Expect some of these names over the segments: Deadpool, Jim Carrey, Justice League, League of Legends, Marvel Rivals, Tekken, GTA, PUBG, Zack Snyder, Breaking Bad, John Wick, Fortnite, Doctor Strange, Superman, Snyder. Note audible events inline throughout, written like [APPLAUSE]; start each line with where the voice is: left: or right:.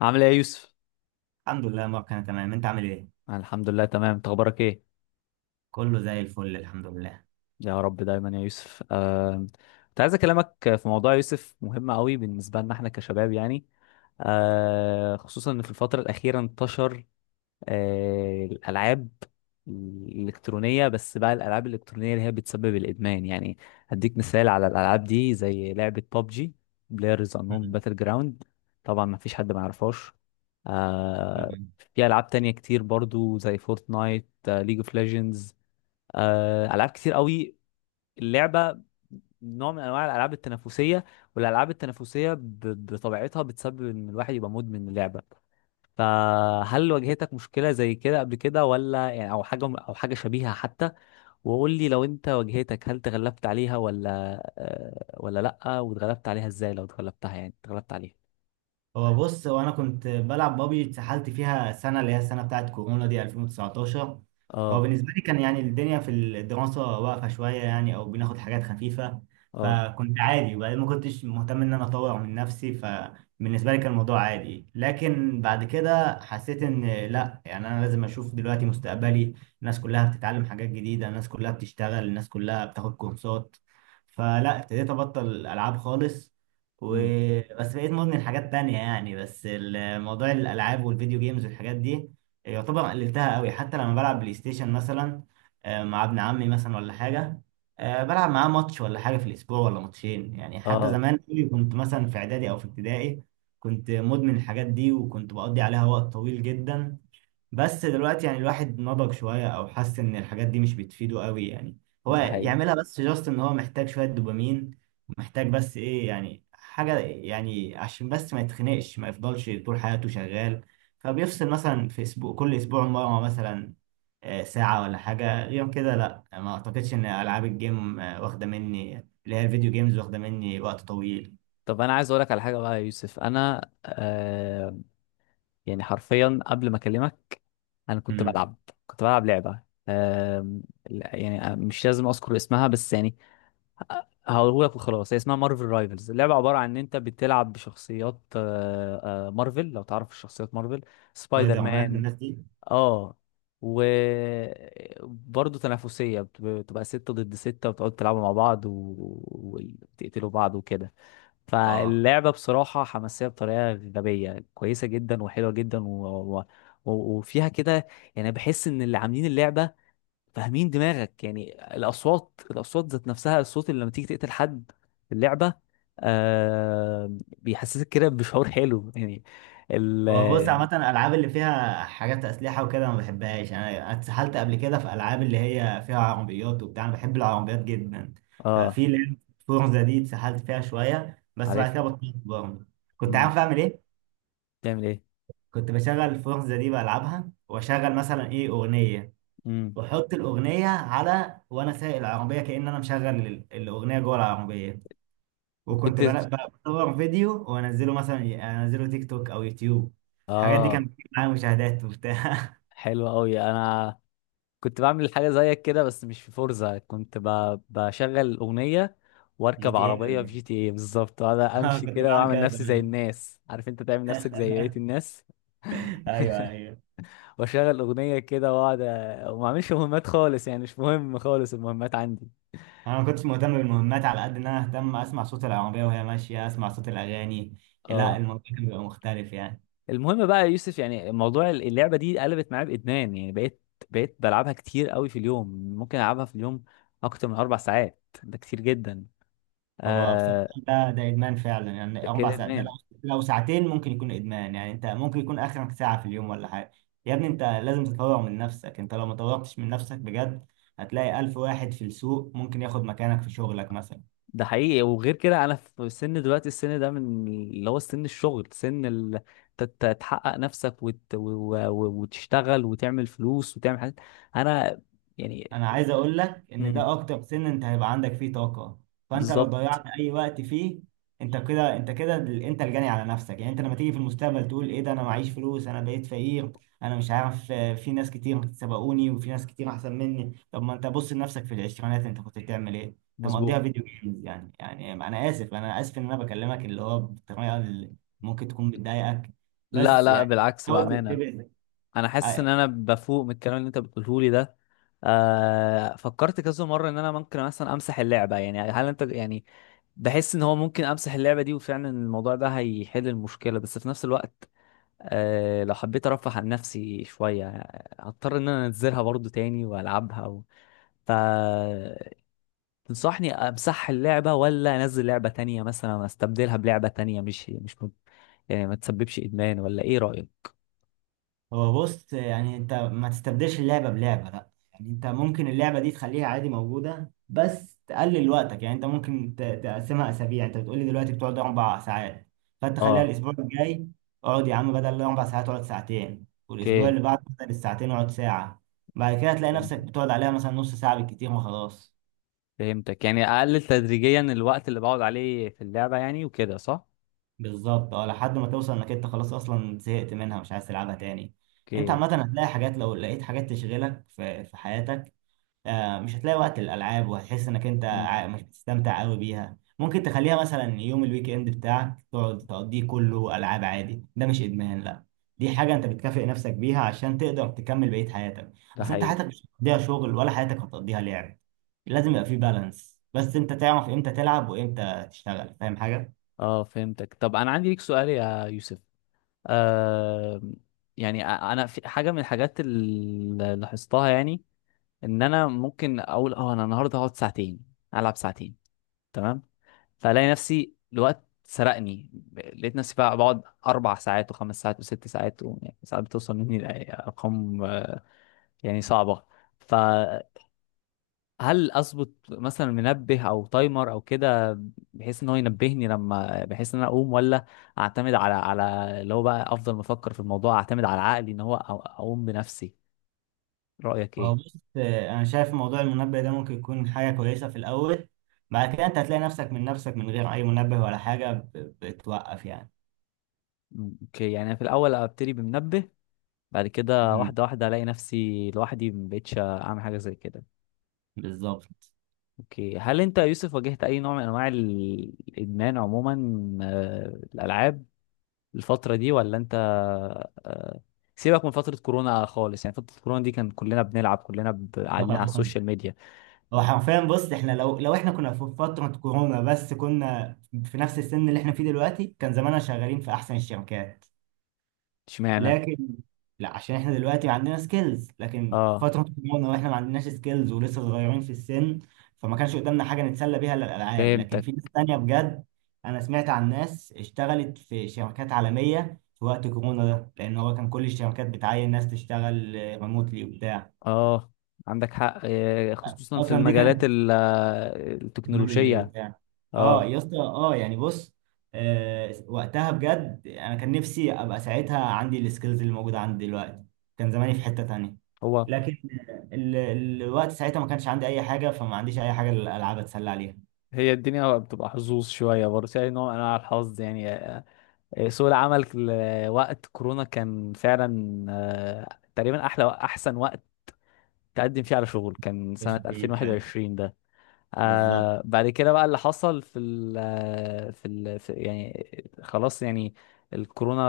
left: عامل ايه يا يوسف؟
right: الحمد لله يا مروان، انا تمام. انت عامل ايه؟
left: أنا الحمد لله تمام، انت اخبارك ايه؟
right: كله زي الفل الحمد لله.
left: يا رب دايما يا يوسف. كنت عايز اكلمك في موضوع يا يوسف مهم قوي بالنسبه لنا احنا كشباب يعني. خصوصا ان في الفتره الاخيره انتشر الالعاب الالكترونيه. بس بقى الالعاب الالكترونيه اللي هي بتسبب الادمان يعني. هديك مثال على الالعاب دي زي لعبه ببجي، بلايرز انون باتل جراوند. طبعا ما فيش حد ما يعرفهاش. آه
right: مم.
left: في العاب تانية كتير برضو زي فورتنايت، ليج اوف ليجندز، العاب كتير قوي. اللعبه نوع من انواع الالعاب التنافسيه، والالعاب التنافسيه بطبيعتها بتسبب ان الواحد يبقى مدمن اللعبه. فهل واجهتك مشكلة زي كده قبل كده، ولا يعني او حاجة او حاجة شبيهة حتى؟ وقول لي لو انت واجهتك، هل تغلبت عليها ولا ولا لأ؟ واتغلبت عليها ازاي لو اتغلبتها، يعني اتغلبت عليها؟
right: هو بص انا كنت بلعب بابجي، اتسحلت فيها سنه اللي هي السنه بتاعت كورونا دي 2019. هو
left: اه.
right: بالنسبه لي كان يعني الدنيا في الدراسه واقفه شويه يعني، او بناخد حاجات خفيفه،
left: اه.
right: فكنت عادي. وبعدين ما كنتش مهتم ان انا اطور من نفسي، فبالنسبه لي كان الموضوع عادي. لكن بعد كده حسيت ان لا، يعني انا لازم اشوف دلوقتي مستقبلي. الناس كلها بتتعلم حاجات جديده، الناس كلها بتشتغل، الناس كلها بتاخد كورسات. فلا، ابتديت ابطل العاب خالص.
left: مم.
right: وبس بقيت مدمن حاجات تانية يعني، بس الموضوع الألعاب والفيديو جيمز والحاجات دي يعتبر قللتها قوي. حتى لما بلعب بلاي ستيشن مثلا، مع ابن عمي مثلا ولا حاجة، بلعب معاه ماتش ولا حاجة في الأسبوع ولا ماتشين. يعني حتى
left: اه.
right: زمان قوي كنت مثلا في إعدادي أو في ابتدائي كنت مدمن الحاجات دي، وكنت بقضي عليها وقت طويل جدا. بس دلوقتي يعني الواحد نضج شوية، او حس ان الحاجات دي مش بتفيده قوي يعني. هو
left: ده حقيقي.
right: يعملها بس جاست ان هو محتاج شوية دوبامين، ومحتاج بس ايه، يعني حاجة يعني عشان بس ما يتخنقش، ما يفضلش طول حياته شغال. فبيفصل مثلا في اسبوع، كل اسبوع مرة مثلا، ساعة ولا حاجة غير كده. لا، ما اعتقدش ان العاب الجيم واخدة مني، اللي هي الفيديو جيمز واخدة مني وقت طويل.
left: طب انا عايز اقولك على حاجة بقى يا يوسف. انا يعني حرفيا قبل ما اكلمك، انا كنت
right: امم.
left: بلعب كنت بلعب لعبة. آم، لا، يعني مش لازم اذكر اسمها بس يعني. هقولك وخلاص، هي اسمها مارفل رايفلز. اللعبة عبارة عن ان انت بتلعب بشخصيات مارفل، لو تعرف شخصيات مارفل، سبايدر
right: سبايدر مان
left: مان.
right: الناس دي.
left: اه. وبرضه تنافسية، بتبقى 6 ضد 6، وتقعدوا تلعبوا مع بعض وتقتلوا بعض وكده.
right: اه
left: فاللعبة بصراحة حماسية بطريقة غبية كويسة جدا وحلوة جدا و... وفيها كده. يعني بحس ان اللي عاملين اللعبة فاهمين دماغك، يعني الاصوات، الاصوات ذات نفسها، الصوت اللي لما تيجي تقتل حد في اللعبه آه بيحسسك كده بشعور حلو يعني. ال
right: بص، عامة الألعاب اللي فيها حاجات أسلحة وكده ما بحبهاش. أنا اتسحلت قبل كده في ألعاب اللي هي فيها عربيات وبتاع، أنا بحب العربيات جدا.
left: اه.
right: ففي لعبة فورزا دي اتسحلت فيها شوية، بس بعد كده
left: عارفها.
right: بطلت برضه. كنت
left: امم
right: عارف أعمل إيه؟
left: بتعمل ايه؟
right: كنت بشغل فورزا دي بلعبها، وأشغل مثلا إيه أغنية،
left: امم
right: وأحط الأغنية على، وأنا سايق العربية كأن أنا مشغل الأغنية جوه العربية. وكنت
left: وكنت
right: بصور فيديو وأنزله مثلا، أنزله تيك توك أو يوتيوب. الحاجات دي
left: اه.
right: كانت بتجيب معايا مشاهدات وبتاع.
left: حلو قوي. انا كنت بعمل حاجه زيك كده بس مش في فورزا، كنت بشغل اغنيه
right: جي
left: واركب
right: تي ايه
left: عربيه
right: ولا
left: في جي
right: إيه؟
left: تي اي بالظبط،
right: [LAUGHS]
left: وانا
right: اه
left: امشي
right: كنت
left: كده
right: بعمل
left: واعمل
right: كده
left: نفسي زي
right: زمان.
left: الناس، عارف انت تعمل نفسك زي بقيه الناس.
right: [LAUGHS] ايوه ايوه.
left: واشغل اغنيه كده واقعد وما اعملش مهمات خالص، يعني مش مهم خالص المهمات عندي.
right: انا ما كنتش مهتم بالمهمات، على قد ان انا اهتم اسمع صوت العربيه وهي ماشيه، اسمع صوت الاغاني. لا
left: اه.
right: الموضوع كان بيبقى مختلف يعني.
left: المهم بقى يا يوسف، يعني موضوع اللعبه دي قلبت معايا بادمان. يعني بقيت بلعبها كتير قوي في اليوم. ممكن العبها في اليوم اكتر من 4 ساعات، ده كتير جدا.
right: هو بصراحه
left: آه
right: ده ادمان فعلا يعني.
left: ده
right: اربع
left: كده
right: ساعات ده، لو
left: ادمان.
right: لو ساعتين ممكن يكون ادمان يعني. انت ممكن يكون اخرك ساعه في اليوم ولا حاجه. يا ابني، انت لازم تطور من نفسك. انت لو ما طورتش من نفسك بجد، هتلاقي الف واحد في السوق ممكن ياخد مكانك في شغلك مثلا.
left: ده حقيقي. وغير كده انا في سن دلوقتي، السن ده من اللي هو سن الشغل، سن تحقق نفسك وتشتغل وتعمل فلوس وتعمل حاجات. انا يعني.
right: انا عايز اقول لك ان ده اكتر سن انت هيبقى عندك فيه طاقة. فانت لو ضيعت
left: بالظبط.
right: اي وقت فيه، انت كده، انت كده انت الجاني على نفسك يعني. انت لما تيجي في المستقبل تقول: ايه ده، انا معيش فلوس، انا بقيت فقير، انا مش عارف. في ناس كتير سبقوني، وفي ناس كتير احسن مني. طب ما انت بص لنفسك في العشرينات، انت كنت بتعمل ايه؟ انت مقضيها
left: مظبوط.
right: فيديو جيمز يعني. يعني انا اسف، انا اسف ان انا بكلمك اللي هو بطريقة اللي ممكن تكون بتضايقك،
left: لا
right: بس
left: لا،
right: يعني
left: بالعكس،
right: حاول
left: بأمانة.
right: تنتبه.
left: أنا حاسس إن أنا بفوق من الكلام اللي أنت بتقوله لي ده. فكرت كذا مرة إن أنا ممكن مثلا أمسح اللعبة، يعني هل أنت يعني. بحس إن هو ممكن أمسح اللعبة دي وفعلا الموضوع ده هيحل المشكلة، بس في نفس الوقت لو حبيت أرفه عن نفسي شوية، هضطر إن أنا أنزلها برضو تاني وألعبها و... تنصحني امسح اللعبة ولا انزل لعبة تانية، مثلا استبدلها بلعبة تانية مش مش يعني ما تسببش ادمان، ولا ايه رأيك؟
right: هو بص، يعني انت ما تستبدلش اللعبة بلعبة، لا يعني انت ممكن اللعبة دي تخليها عادي موجودة، بس تقلل وقتك يعني. انت ممكن تقسمها اسابيع. انت بتقولي دلوقتي بتقعد اربع ساعات، فانت خليها
left: اه.
right: الاسبوع الجاي، اقعد يا عم بدل الاربع ساعات اقعد ساعتين، والاسبوع
left: اوكي.
right: اللي بعده بدل الساعتين اقعد ساعة. بعد كده تلاقي نفسك
left: فهمتك
right: بتقعد عليها مثلا نص ساعة بالكتير وخلاص.
left: فهمتك يعني اقلل تدريجيا الوقت اللي بقعد عليه في اللعبة، يعني وكده، صح؟
right: بالظبط اه، لحد ما توصل انك انت خلاص اصلا زهقت منها، مش عايز تلعبها تاني. انت
left: اوكي.
right: عامة هتلاقي حاجات، لو لقيت حاجات تشغلك في حياتك، مش هتلاقي وقت للألعاب، وهتحس إنك أنت
left: مم.
right: مش بتستمتع قوي بيها. ممكن تخليها مثلا يوم الويك إند بتاعك تقعد تقضيه كله ألعاب عادي، ده مش إدمان لا. دي حاجة أنت بتكافئ نفسك بيها عشان تقدر تكمل بقية حياتك.
left: ده
right: أصل أنت
left: حقيقي.
right: حياتك مش هتقضيها شغل، ولا حياتك هتقضيها لعب. لازم يبقى في بالانس، بس أنت تعرف إمتى تلعب وإمتى تشتغل. فاهم حاجة؟
left: اه، فهمتك. طب انا عندي ليك سؤال يا يوسف. آه يعني انا في حاجة من الحاجات اللي لاحظتها، يعني ان انا ممكن اقول انا النهارده هقعد ساعتين، العب ساعتين، تمام. فالاقي نفسي الوقت سرقني، لقيت نفسي بقى بقعد 4 ساعات وخمس ساعات وست ساعات يعني ساعات بتوصل مني لارقام يعني صعبه. فهل اظبط مثلا منبه او تايمر او كده، بحيث ان هو ينبهني لما، بحيث ان انا اقوم، ولا اعتمد على اللي هو بقى افضل، ما افكر في الموضوع اعتمد على عقلي ان هو اقوم بنفسي؟ رايك
right: هو
left: ايه؟
right: بص، أنا شايف موضوع المنبه ده ممكن يكون حاجة كويسة في الأول. بعد كده أنت هتلاقي نفسك من نفسك من غير أي منبه ولا حاجة بتوقف
left: اوكي، يعني أنا في الاول ابتدي بمنبه، بعد كده
right: يعني.
left: واحده واحده الاقي نفسي لوحدي ما بقتش اعمل حاجه زي كده.
right: بالظبط.
left: اوكي. هل انت يا يوسف واجهت اي نوع من انواع الادمان عموما، آه، الالعاب، الفتره دي؟ ولا انت آه، سيبك من فتره كورونا خالص، يعني فتره كورونا دي كان كلنا بنلعب، كلنا قاعدين على
right: آه.
left: السوشيال
right: [LAUGHS]
left: ميديا.
right: هو حرفيا بص، احنا لو احنا كنا في فترة كورونا بس كنا في نفس السن اللي احنا فيه دلوقتي، كان زماننا شغالين في احسن الشركات.
left: اشمعنى؟
right: لكن لا، عشان احنا دلوقتي عندنا سكيلز، لكن
left: اه،
right: فترة كورونا واحنا ما عندناش سكيلز ولسه صغيرين في السن، فما كانش قدامنا حاجة نتسلى بيها الا الالعاب. لكن
left: فهمتك.
right: في ناس تانية بجد، انا سمعت عن ناس اشتغلت في شركات عالمية في وقت كورونا ده، لان هو كان كل الشركات بتعين ناس تشتغل ريموتلي وبتاع.
left: اه، عندك حق. خصوصا في
right: اصلا دي
left: المجالات
right: كانت تكنولوجي
left: التكنولوجيه.
right: وبتاع. اه
left: اه.
right: يا اسطى، اه يعني بص، آه وقتها بجد انا كان نفسي ابقى ساعتها عندي السكيلز اللي موجوده عندي دلوقتي، كان زماني في حته تانية.
left: هو
right: لكن ال... الوقت ساعتها ما كانش عندي اي حاجه، فما عنديش اي حاجه الالعاب اتسلى عليها.
left: هي الدنيا بتبقى حظوظ شويه برضه في اي نوع من انواع الحظ يعني. سوق العمل وقت كورونا كان فعلا تقريبا احلى، احسن وقت تقدم فيه على شغل، كان سنة
right: مش فيه فعلا.
left: 2021 ده.
right: بالظبط.
left: بعد كده بقى اللي حصل في ال آه، في ال في يعني، خلاص يعني. الكورونا،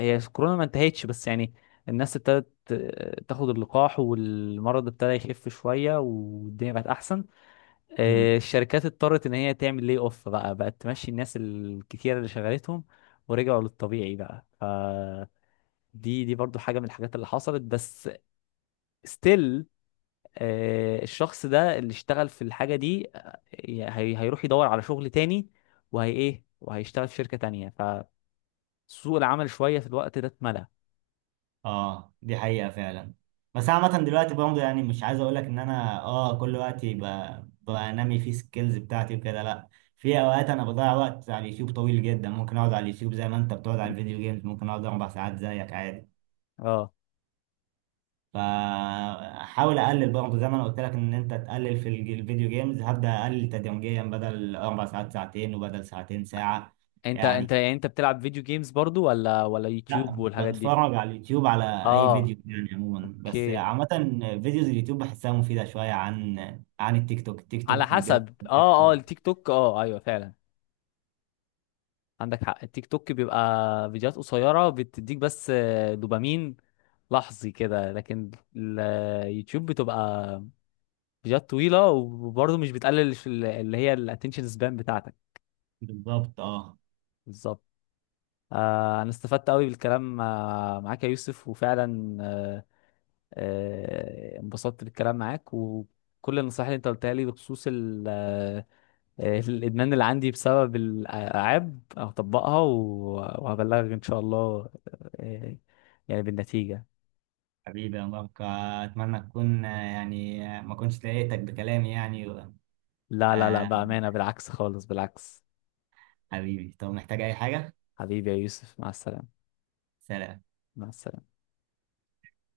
left: هي الكورونا ما انتهتش بس يعني. الناس ابتدت تاخد اللقاح، والمرض ابتدى يخف شوية، والدنيا بقت أحسن.
right: مم.
left: الشركات اضطرت ان هي تعمل لي اوف بقى، بقت تمشي الناس الكتير اللي شغلتهم، ورجعوا للطبيعي بقى. فدي دي دي برضو حاجة من الحاجات اللي حصلت. بس ستيل الشخص ده اللي اشتغل في الحاجة دي هيروح يدور على شغل تاني، وهي ايه، وهيشتغل في شركة تانية. فسوق العمل شوية في الوقت ده اتملى.
right: اه دي حقيقة فعلا. بس عامة دلوقتي برضه، يعني مش عايز اقول لك ان انا اه كل وقت بقى بنمي فيه سكيلز بتاعتي وكده، لا. في اوقات انا بضيع وقت على اليوتيوب طويل جدا، ممكن اقعد على اليوتيوب زي ما انت بتقعد على الفيديو جيمز، ممكن اقعد اربع ساعات زيك عادي.
left: اه.
right: فحاول اقلل برضه زي ما انا قلت لك ان انت تقلل في الفيديو جيمز، هبدأ اقلل تدريجيا، بدل اربع ساعات ساعتين، وبدل ساعتين ساعة
left: انت
right: يعني.
left: انت يعني انت بتلعب فيديو جيمز برضو، ولا يوتيوب
right: لا،
left: والحاجات دي؟
right: بتفرج على اليوتيوب على اي
left: اه.
right: فيديو يعني عموما، بس
left: اوكي.
right: عامة فيديوز اليوتيوب بحسها مفيدة شوية عن عن التيك توك. التيك
left: على
right: توك فيديوهات.
left: حسب. اه التيك توك، ايوه فعلا، عندك حق. التيك توك بيبقى فيديوهات قصيرة بتديك بس دوبامين لحظي كده. لكن اليوتيوب بتبقى فيديوهات طويلة، وبرضه مش بتقلل اللي هي الاتنشن سبان بتاعتك.
right: بالظبط اه.
left: بالظبط. انا استفدت قوي بالكلام معاك يا يوسف، وفعلا انبسطت بالكلام معاك، وكل النصائح اللي انت قلتها لي بخصوص الادمان اللي عندي بسبب الالعاب هطبقها وهبلغك ان شاء الله. آه، يعني بالنتيجة.
right: حبيبي يا مبارك، اتمنى تكون يعني ما كنتش ضايقتك بكلامي يعني.
left: لا لا لا،
right: آه
left: بأمانة، بالعكس خالص، بالعكس.
right: حبيبي، طب محتاج اي حاجة؟
left: حبيبي يا يوسف، مع السلامة.
right: سلام.
left: مع السلامة.